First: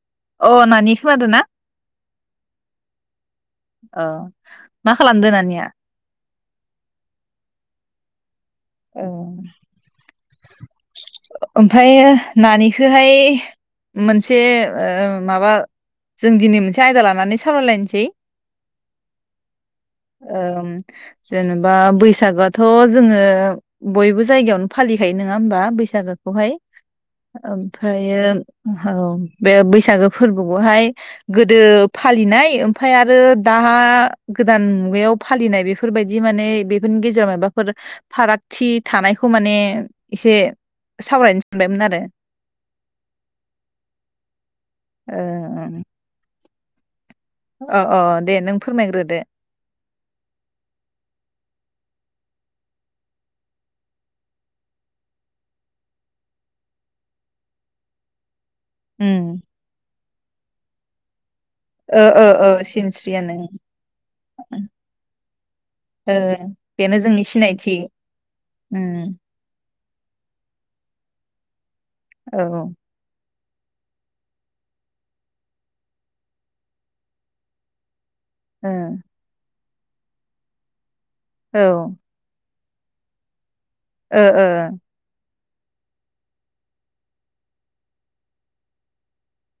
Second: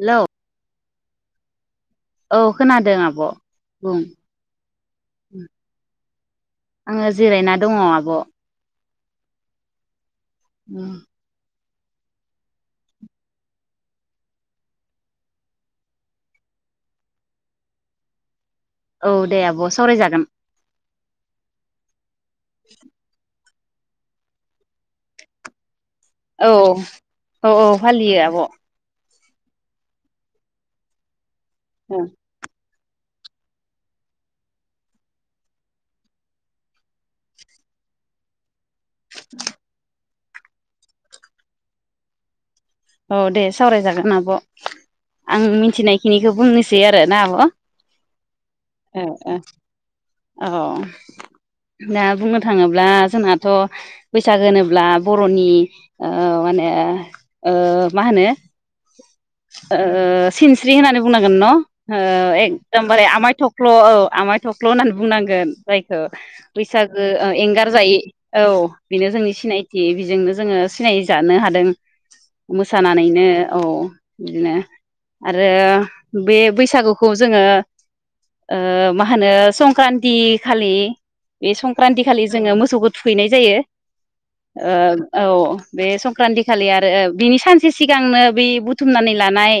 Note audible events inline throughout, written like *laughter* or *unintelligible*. Hello अ नानि खोनादोंना? औ खोनादों आब' बुं अ मा खालामदो नानिया आङो जिरायना दङ आ ब' औ ओमफ्रायो नानिखौहाय मोनसे ओ माबा जों दिनै मोनसे आयदा लानानै सावरायलायनोसै- औ दे आब' सावरायजागोन। ओम जेनेबा बैस सागोआथ' जोङो बयबो जायगायावनो फालिखायो नङा होमबा बैसा औ गोखौहाय औ औ फालियो ओमफ्रायो आब' औ बे बैसागो फोरबोखौहाय गोदो फालिनाय ओमफ्राय आरो दा गोदान मुगायाव फालिनाय बेफोरबायदि माने बेफोरनि गेजेराव माबाफोर फाराग थि थानायखौ माने एसे सावरायनो सानबायमोन आरो औ दे सावरायजागोन आब' आं मिथिनायखिनिखौ बुंनो सै आरो ना आब' औ औ अ दे नों ओ फोरमायग्रोदो ओ औ दा बुंनो थाङोब्ला जोंहाथ' बैसागो होनोब्ला बर'नि ओ माने मा होनो उम ओ ओ सिनस्रि होननानै बुं गोन न' ओ ओ ओ एकदमबारे आमाय सिनस्रियानो थख्ल' औ आमाय थख्ल' होननानै बुंनांगोन जायखौ ओ बेनो बैसागो जोंनि सिनायथि एंगारजायै औ बेनो उम जोंनि सिनायथि थि बेजोंनो जोङो सिनाय जानो हादों औ ओ मोसानानैनो औ बिदिनो आरो बे बैसागुखौ जोङो ओ औ मा होनो क्रान्ति खालि बे ओ संक्रान्ति खालि जोङो मोसौ मोसौखौ थुखैनाय जायो ओ आ औ बे संक्रान्ति खालि आरो बिनि सानसे सिगांनो बे बुथुमनानै लानाय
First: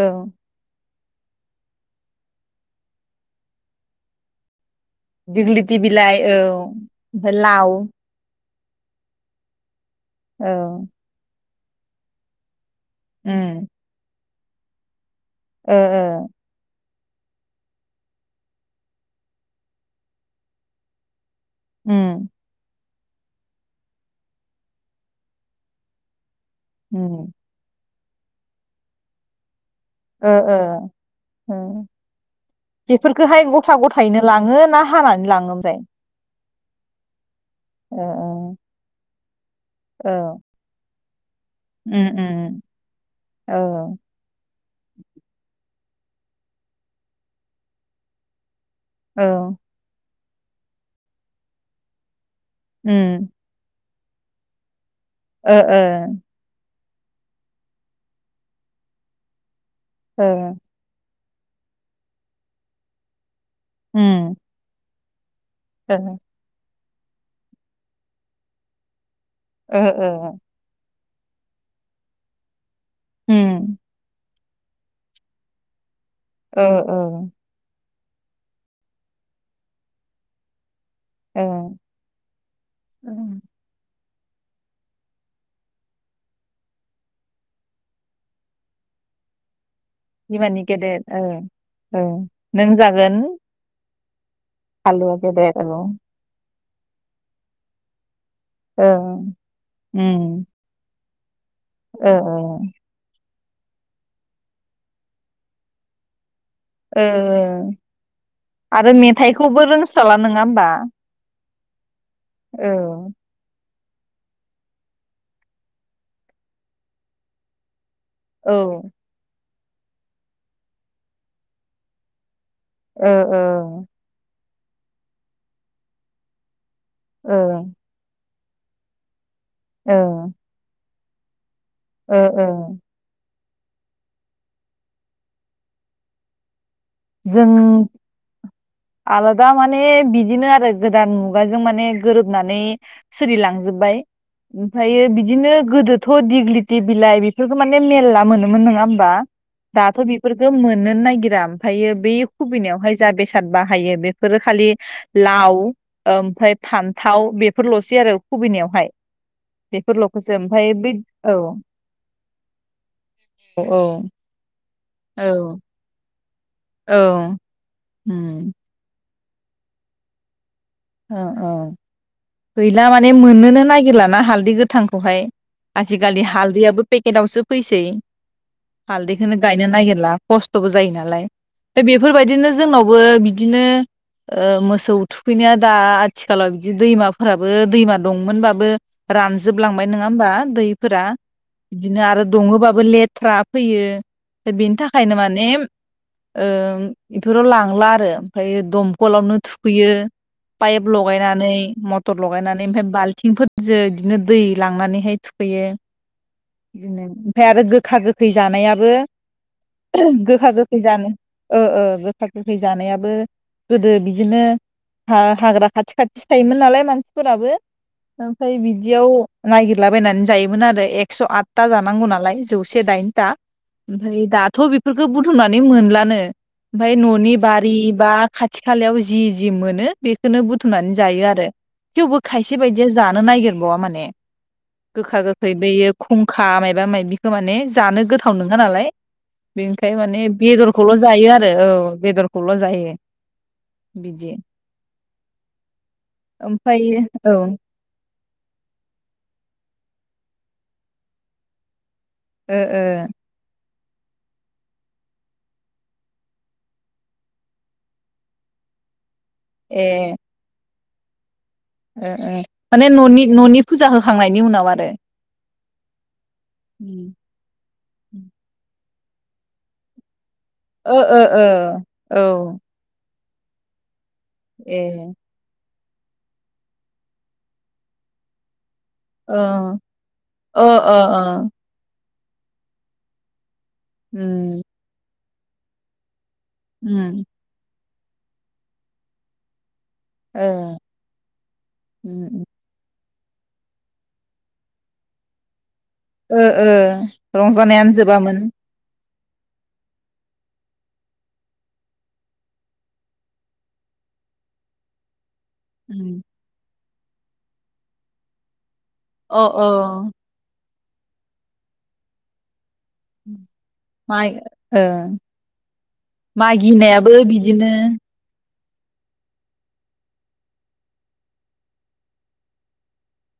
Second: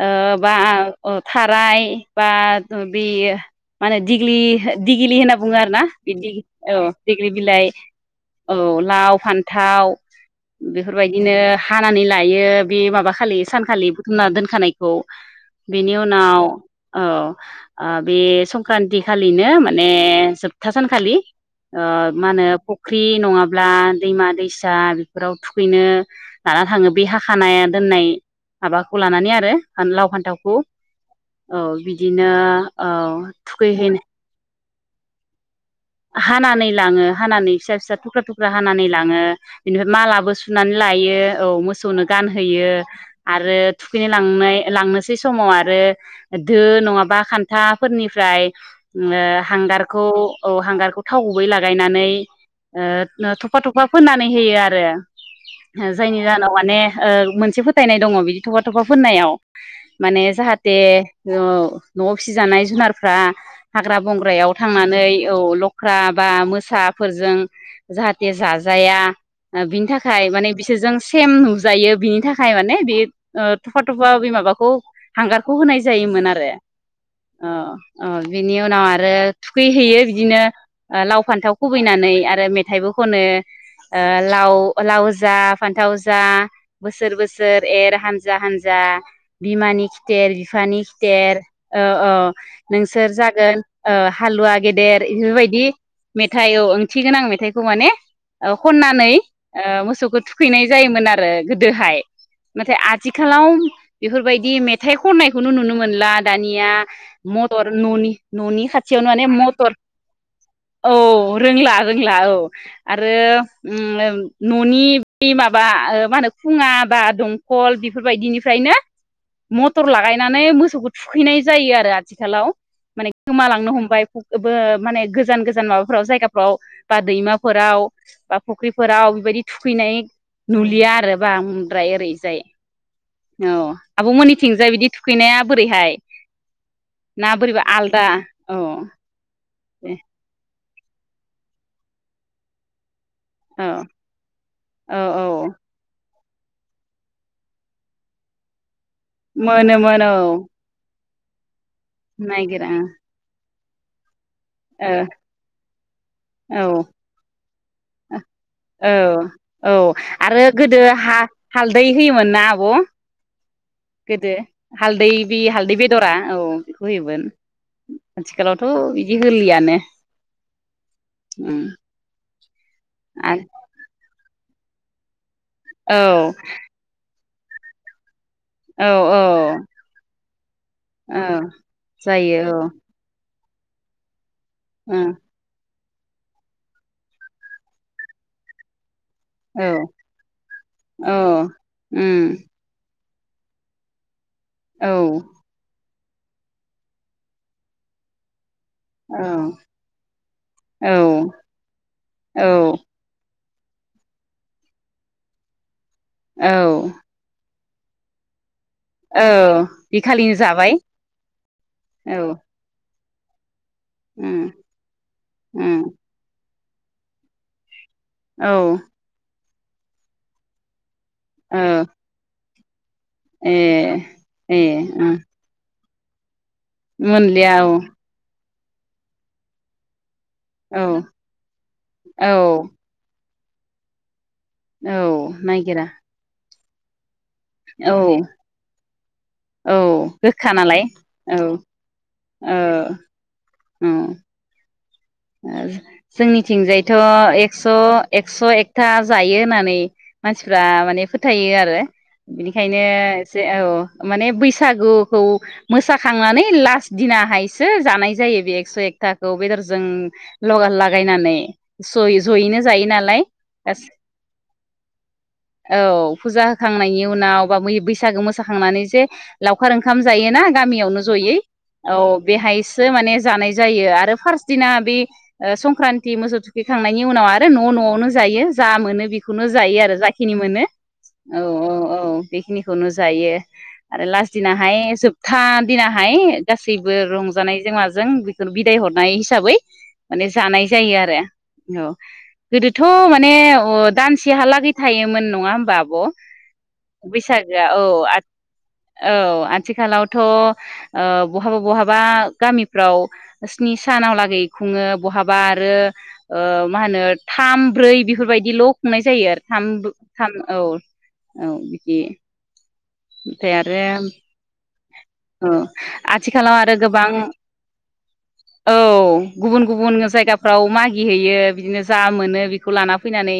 औ आ बा अ थाराय बा बे माने दिग ग्लि दिगिलि होनना बुङो आरो दिग्लिथि ना बे बिलाइ औ औ दिग्लि ओमफ्राय बिलाइ लाव औ लाव फान्थाव औ बेफोरबायदिनो हानानै लायो बे माबा खालि उम सानखालि बुथुमना दोन खानायखौ ओ बेनि ओ उनाव औ औ बे संक्रान्ति खालिनो माने जोबथा सानखालि आ उम मा होनो कक फुख्रि नङाब्ला दैमा दैसा बेफोराव थुखैनो लाना थाङो बे उम हाखानाया दोननाय। माबाखौ लानानै आरो। लाव ओ फान्थावखौ ओ ओ औ बिदिनो औ बेफोरखौहाय गथा थुखैहैनो गथायैनो लाङो ना हानानै लाङो? ओमफ्राय हानानै लाङो हानानै फिसा फिसा ओ थुख्रा थुख्रा हानानै लाङो। बेनिफ्राय ओ औ मालाबो सुनानै लायो औ मोसौनो उम उम गानहोयो औ आरो थुखैनो लांनाय लांनोसै समाव आरो। दो नङाबा खान्थाफोरनिफ्राय ओ औ हांगारखौ। औ हांगारखौ थाव गुबै लागायनानै उम ओ थफा थफ' अफा फोननानै होयो आरो। ओ ओ जायनि जाहोनाव माने- ओ मोनसे फोथायनाय दङ बिदि थफा थफा फोननायाव। माने ओ जाहाथे औ न'आव फिसिजानाय जुनारफ्रा हाग्रा उम बंग्रायाव थांनानै औ ओ लख्रा बा मोसा फोरजों जाहाथे जाजाया बिनि ओ थाखाय माने बिसोरजों सेम नुजायो बिनि थाखाय माने बे उम थफा थफा बे माबाखो खौ हांगारखौ होनाय जायोमोन आरो ओ ओ अ अ बिनि उनाव आरो थुखैहैयो। बिदिनो लाव ओ फान्थाव खुबैनानै आरो मेथाइबो खनो। ओ लाव लाव जा फान्थाव जा बोसोर बोसोर एर हानजा हानजा बिमानि खि खिथेर बिमानि बिफानि गेदेर ओ खिथेर औ ओ औ नोंसोर जागोन ओ हालुवा *unintelligible* इफोर हालुवा गेदेर औ बायदि मेथाइ औ ओंथिगोनां मेथाइखौ माने ओ औ खननानै ओ मोसौखौ उम थुखैनाय जायोमोन आ *unintelligible* गोदोहाय ओ ओ नाथाय आथिखा खालाव बेफोर बायदि मेथाइ खननायखौनो नुनो मोनला। दानिया ओ मटर ननि ननि आरो खाथियावनो माने मेथाइखौबो मटर रोंस्राला नङा होमबा औ रोंला रोंला औ आरो उम ओम न'नि बै माबा ओ मा होनो खुङा बा दंखल बि फोर औ ओ बायदिनिफ्रायनो मटर लागायनानै मोसौखौ थुखैनाय जायो आरो आथिखालाव ओ माने गोमालांनो हमबाय। ओबो माने गोजान गोजान माबाफोराव जायगाफ्राव बा ओ दैमाफोराव बा फख्रिफोराव बेबायदि ओ थुखैनाय नुलिया आरो। बा उम द्राय ओ ओरैजाय ओ औ आब'मोननिथिंजाय बिदि थुखैनाया बोरैहाय? ना बोरैबा आलदा औ दा माने दे बिदिनो आरो गोदान मुगाजों माने गोरोबनानै औ सोलिलांजोबबाय औ ओमफायो बिदिनो गोदो थ दिग्लिथि बिलाइ बेफोरखौ माने मेरला मोनोमोन नङा बा मोनोमोन दाथ' औ बेफोरखो मोननोनो नागिर जाम फायो बै नायगिरा खुबिदायावहाय जा बेसाद बा हायो बे फोरो खालि ओ लाव ओमफ्राय औ फान्थाव बे औ औ बेफोरल'खौसो आरो ओमफ्राय गोदो बै हा हालदै होयोमोन ना आब' अ औ गोदो हालदै बि औ हालदै बेदरा औ बेखौ होयोमोन औ उम आथिखालावथ' बिदि बिहोलियानो अ औ गैला माने मोननोनो नागिरलाना हाल दि गोथांखौहाय आरो औ आजिखालि हालदैयाबबो पेकेटआवसो फैसै औ हालदैखोनो गायनो औ नागिरला खस्थ'बो जायो औ नालाय बेफोरबायदिनो जायो जोंनावबो बि बिदिनो ओ मोसौ औ थुखैनो दा आथिखालाव बिदि दैमाफोराबो दैमा दंमोनबाबो औ रानजोबलांबाय नोङा होमबा दैफोरा औ बिदिनो उम आरो दङोबाबो लेट थ्रा फैयो दा बेनि औ थाखायनो माने ओम बेफोराव लांला आरो ओमफ्राय दमखलावनो थुखैयो पाइप औ लगायनानै मथर औ लगायनानै ओमफ्राय बाल्थिंफोर जो बिदिनो दै लांनानैहाय थुखैयो औ बिदिनो ओमफ्राय आरो गो गोखा गोखै जानायाब औ बे बो खालिनो गोखा जाबाय गोखै जान ओ ओ औ गोखा गोखै जानायाबो गोदो बिदिनो उम हाग्रा उम खथि खाथिसो थायो योमोन नालाय मानसिफोराबो औ ओमफाय बिदियाव नागिरलाबायनानै जायोमोन आरो ए एकस' आदथा ओ जानांगौ नायलाय जौ से दाइन था‌ ए ओमफाय दाथ' ए बेफोरखौ ओं बुथुमनानै मोनला नो ओमफाय न'नि मोनलिया औ बारि बा खाथ खाथि खालायाव जि जि मोनो बे नो औ बुथुमनानै जायो आरो थेवबो औ खायसे बायदिया जानो नागेर गवा माने औ गोखा गोखै नायगिरा बेैयो खुंखा माइ माइबा माइबि माने औ जानो गोथाव नोङा नालाय। औ बेनिखाय माने गोखा नालाय बेदरखौल' जायो औ आरो औ बेदरखौ कौल जायो। ओं बिदि ओ जोंनिथिंजायथ' ओमफ्रायो औ ओ एक्स' एकस' एकथा जायो होननानै मानसिफ्रा माने फोथायो आरो। बिनिखायनो ओ एसे औ' माने बैसागुखौ मोसाखांनानै लास्ट दिनहायसो जानाय जायो बे एकस' एकथा खो खौ बेदरजों ए लगा लागायनानै ओ जैयै जयैनो जायो माने नालाय न'नि न'नि फुजा होखांनायनि उनाव आरो औ फुजा होखांनायनि उम उनाव बा‌ बै बैसागो मोसाखांनानै जे लावखार ओंखाम जायोना। ओ गामियावनो ओ जयै औ ओ बेहायसो माने जानाय जायो आरो। फारस दिना ए बे संक्रान्तथि मोसौ थुखैखांनायनि उनाव आरो न' न'आवनो जायो। जा मोनो बेखौनो ओ जायो आरो जाखिनि ओ मोनो ओ ओ औ औ औ बेखिनिखौनो जायो। आरो लास उम दिनाहाय था दिना हाय गासैबो उम रंजानाय जों जों बेखौ बिदाय हरनाय हिसाबै माने ओ जानाय जायो आरो औ उम उम गोदोथ' माने माने दानसेहालागै थायोमोन नङा होमबा? आब' ओ ओ बैसागोआ औ रंजानायानो आथ- जोबामोन। औ आथिखालावथ' ओ बहाबा बहाबा गामिफ्राव स्नि सानाव लागै खुङो बहा बा आरो उम मा होनो थाम ब्रै बेफोरबायदिल' खुंनाय जायो अ आरो थाम अ थाम औ। औ बिदि ओमफ्राय आरो माइ ओ औ आथिखालाव माइ आरो गोबां गिनायाबो बिदिनो औ गुबुन गुबुन जायगाफ्राव मागिहैयो बिदिनो जा मोनो बेखौ लाना फैनानै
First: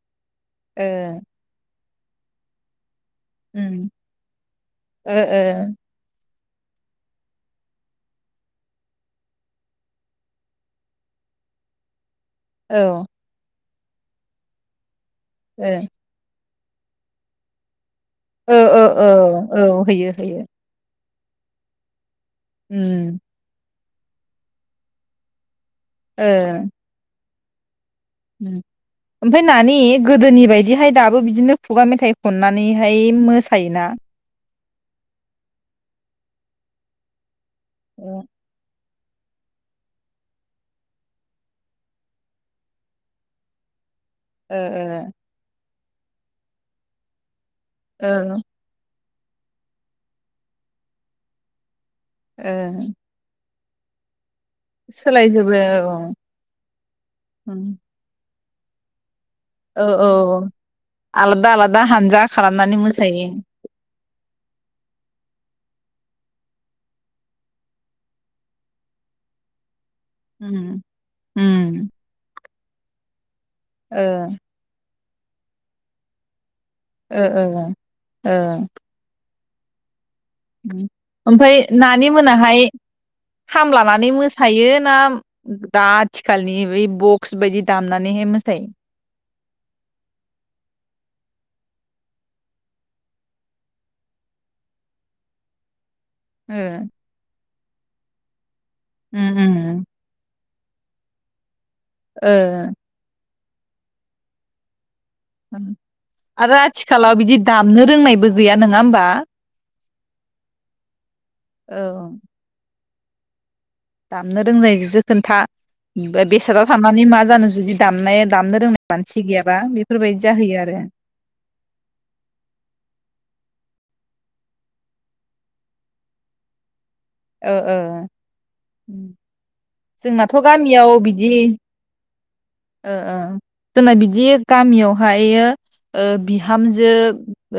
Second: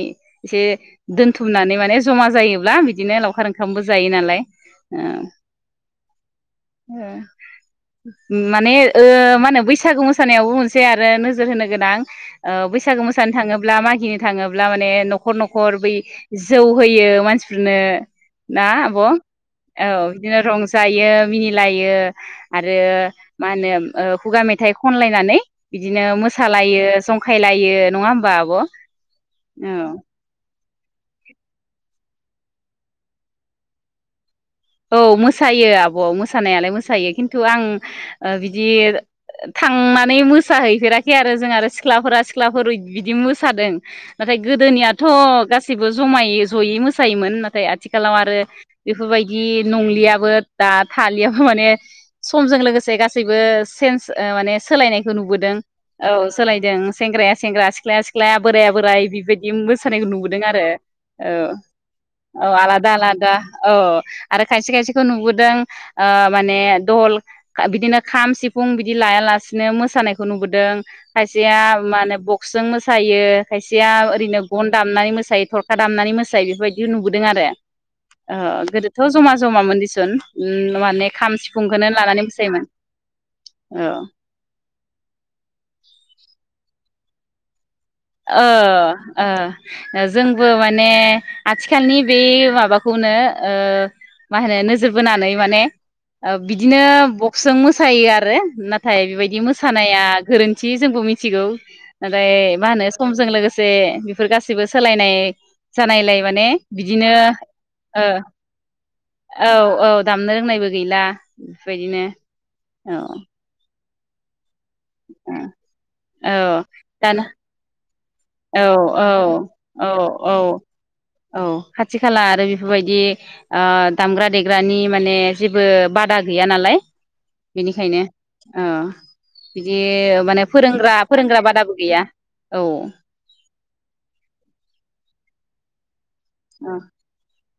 एसे ओ दोनथुमनानै माने जमा जायोब्ला बिदिनो लावखार ओंखामबो उम जायो नालाय ओ ओ माने मा होनो बैसागु मोसानायावबो मोनसे आरो नोजोर होनो गोनां। ओ बैसागो मोसानो थाङोब्ला ब्ला मागिनो थाङोब्ला माने न'खर औ न'खर न'खर बै जौ होयो मानसिफोरनो ओ ना ओ आब' ओ औ होयो बिदिनो होयो रंजायो। बियो मिनिलायो आरो उम मा होनो। ओ खुगा मेथाइ खनलायनानै। बिदिनो ओ मोसालायो जंखा खाय लायो। ओमफाय नानि गोदोनि बायदि बिदिहाय दाबो बिदिनो खुगा मेथाइ खननानैहाय मोसायोना? औ मोसायो आब' मोसानायालाय मोसायो खि नथु' आं ओ बिदि थांनानै मोसाहैफेराखै आरो जों आरो सिख्लाफोरा सिख्लाफोर बिदि मोसादों। नाथाय ओ गोदोनियाथ' गासै बो जमायै जयै मोसायोमोन ना। थाय आथिखलाव आरो। ओ बेफोर बाय दि नंलियाबो दा थालियाबो माने समजों ओ लोगोसे गासैबो- सेन्स ओ माने सोलायनायखौ नुबोदों औ सोलायदों सेंग्राया उम सेंग्रा सिख्लाया सिख्ला बोराइया बोराइ बेबाय दि औ मोसानायखौ नुबोदों औ आरो आलादा आलादा हानजा औ औ खालामनानै आलादा मोसायो आलादा औ आरो खायसे खायसेखौ नुबोदों ओ माने दल बिदिनो खाम सिफुं बिदि लाया लासेनो मो सानायखौ नुबोदों उम खायसेया उम माने ब क्स जों मोसायो खायसेया ओ ओरैनो गन दामनानै मो सायो थरखा दामनानै मोसायो बेबाय दि नुबोदों ओ आरो ओ ओ गोदो जमा जमा मोनदिसोन ओमफ्राय नानि मोनाहाय मोसायोमोन औ खामलानानै मोसायो ना दा आथिखालनि बै बक्स बायदि दामनानैहाय ओ मोसायो ओ जोंबो माने आथि खालनि बे माबाखौनो ओ मा होनो नोजोर बोनानै माने ओ बिदिनो ब क्सजों मोसायो आरो ना थाय उम बेबायदि उम मोसानाया गोरोन थि जोंबो मिथिगौ ओ नाथाय मा होनो जों लोगोसे बेफोर गासिबो सोलाय आरो बिदिनो आथिखालाव बिदि दामनो ओ रोंनायबो गैया नङा होमबा औ औ दामनो रोंनायबो गैला बेबायदिनो औ औ दामनो रोंनायजोसो खोन्था फ्राय औ बेसादाव थानानै दाना माजानो जुदि दामनाय दामनो औ रोंनाय औ मानसि गैयाबा औ बेफोरबायदि औ जाहैयो आरो औ खाथि खाला आरो बेफोरबायदि ओ दामग्रा देग्रानि माने जेबो बादा गैया नालाय ओ बेनिखायनो औ ओ बिदि जोंनाथ' माने फोरोंग्रा गामियाव बिदि फोरोंग्रा बादाबो गैया औ ओ ओ जोंना बिदि गामियावहायो ओ औ बिहामजो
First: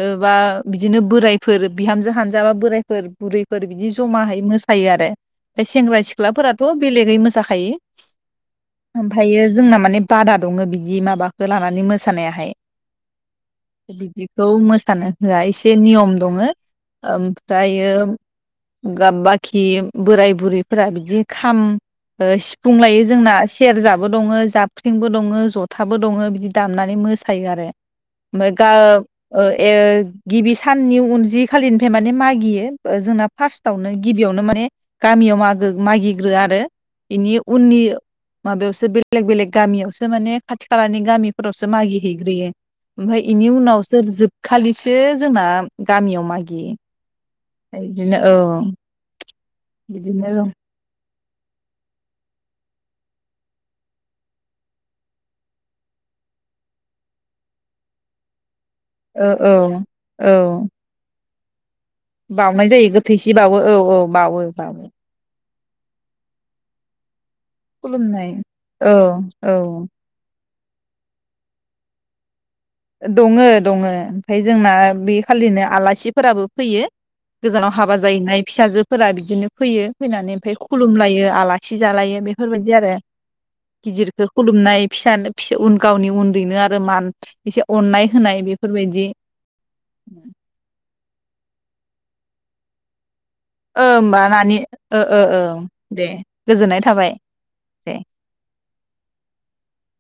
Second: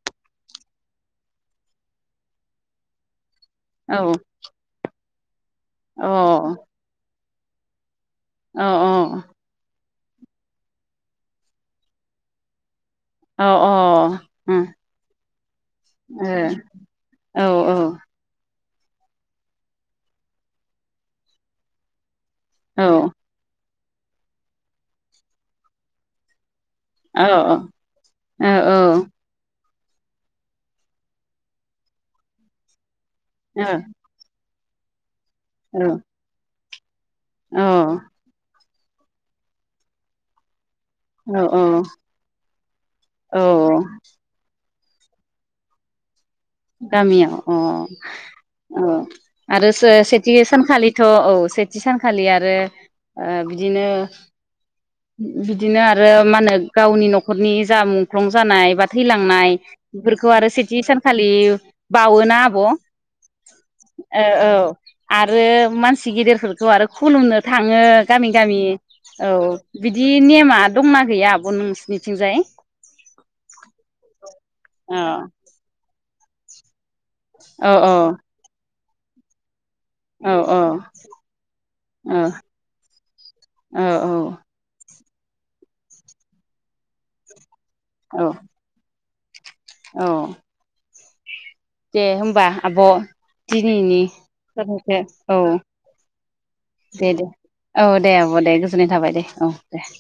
ओ बा बिदिनो बोरायफोर बिहामजो हानजाबा बोरायफोर बुरै फोर बिदि औ जमाहै सायो आरो सेंग्रा औ सिख्लाफोराथ' बेलेगै मोसाखा खायो औ ओमफायो जोंना माने बादा दङ बिदि माबाखो लानानै मोसानायाहाय औ ओ औ बिदिखौ मोसानो होआ एसे नियम दङो ओमफ्रायो *unintelligible* खि बोराय बुरैफोरा बिदि खाम सिफुं लायो जोंना सेरजाबो दङो जाबख्रिंबो दङो जथाबो दङो बिदि दामनानै मोसायो आरो ओमफ्राय गा ओ ए-ओ गिबि साननि उन जिखालिनिफ्राय माने मागियो जोंना फार्स्टआवनो *unintelligible* गामियाव मागो मागिग्रो आरो बेनि उननि माबायावसो बेलेग बेलेग गामियावसो माने खाथि खालानि औ गामिफोरावसो औ मागि हैग्रोयो ओमफाय बेनि औ उनावसो जोबखालि जोंना गामियाव मागि गामियाव अ अ आरोसो सेथि बिदिनो सानखालि थ' औ सेथि सानखालि आरो ओ बिदिनो बिदिनो आरो मा होनो गावनि न'खरनि जा मुंख्लं जानाय बा औ थैलांनाय औ बेफोरखौ औ आरो सेथि सानखालि *inaudible* आब' बाउनाय जायो गोथैसि बावो औ औ ओ बावो औ बावो आरो मानसि गिदिरफोरखौ आरो खुलुमनो थाङो खुलुमनाय गामि गामि औ बिदि नेमा दंना गैया आब' नोंसिनिथिंजाय दङो दङो ओमफ्राय जोंना अ बे खालिनो आलासि फोराबो फैयो गोजानाव औ हाबा औ जाहैनाय फिसाजो फोरा बिदिनो फैयो औ फैनानै ओमफाय औ खुलुमलायो आलासि औ जालायो बेफोरबायदि आरो औ औ गिदिरखो खुलुमनाय फिसा नो फिसौ उन गावनि उन्दैनो आरो मान एसे अननाय औ होनाय बेफोरबायदि औ ओ दे होनबा आब' दिनैनि होमबा नानि ओ ओ *unintelligible* औ ओ दे गोजोननाय थाबाय दे दे औ दे आब' दे गोजोननाय थाबाय दे औ दे। *inaudible*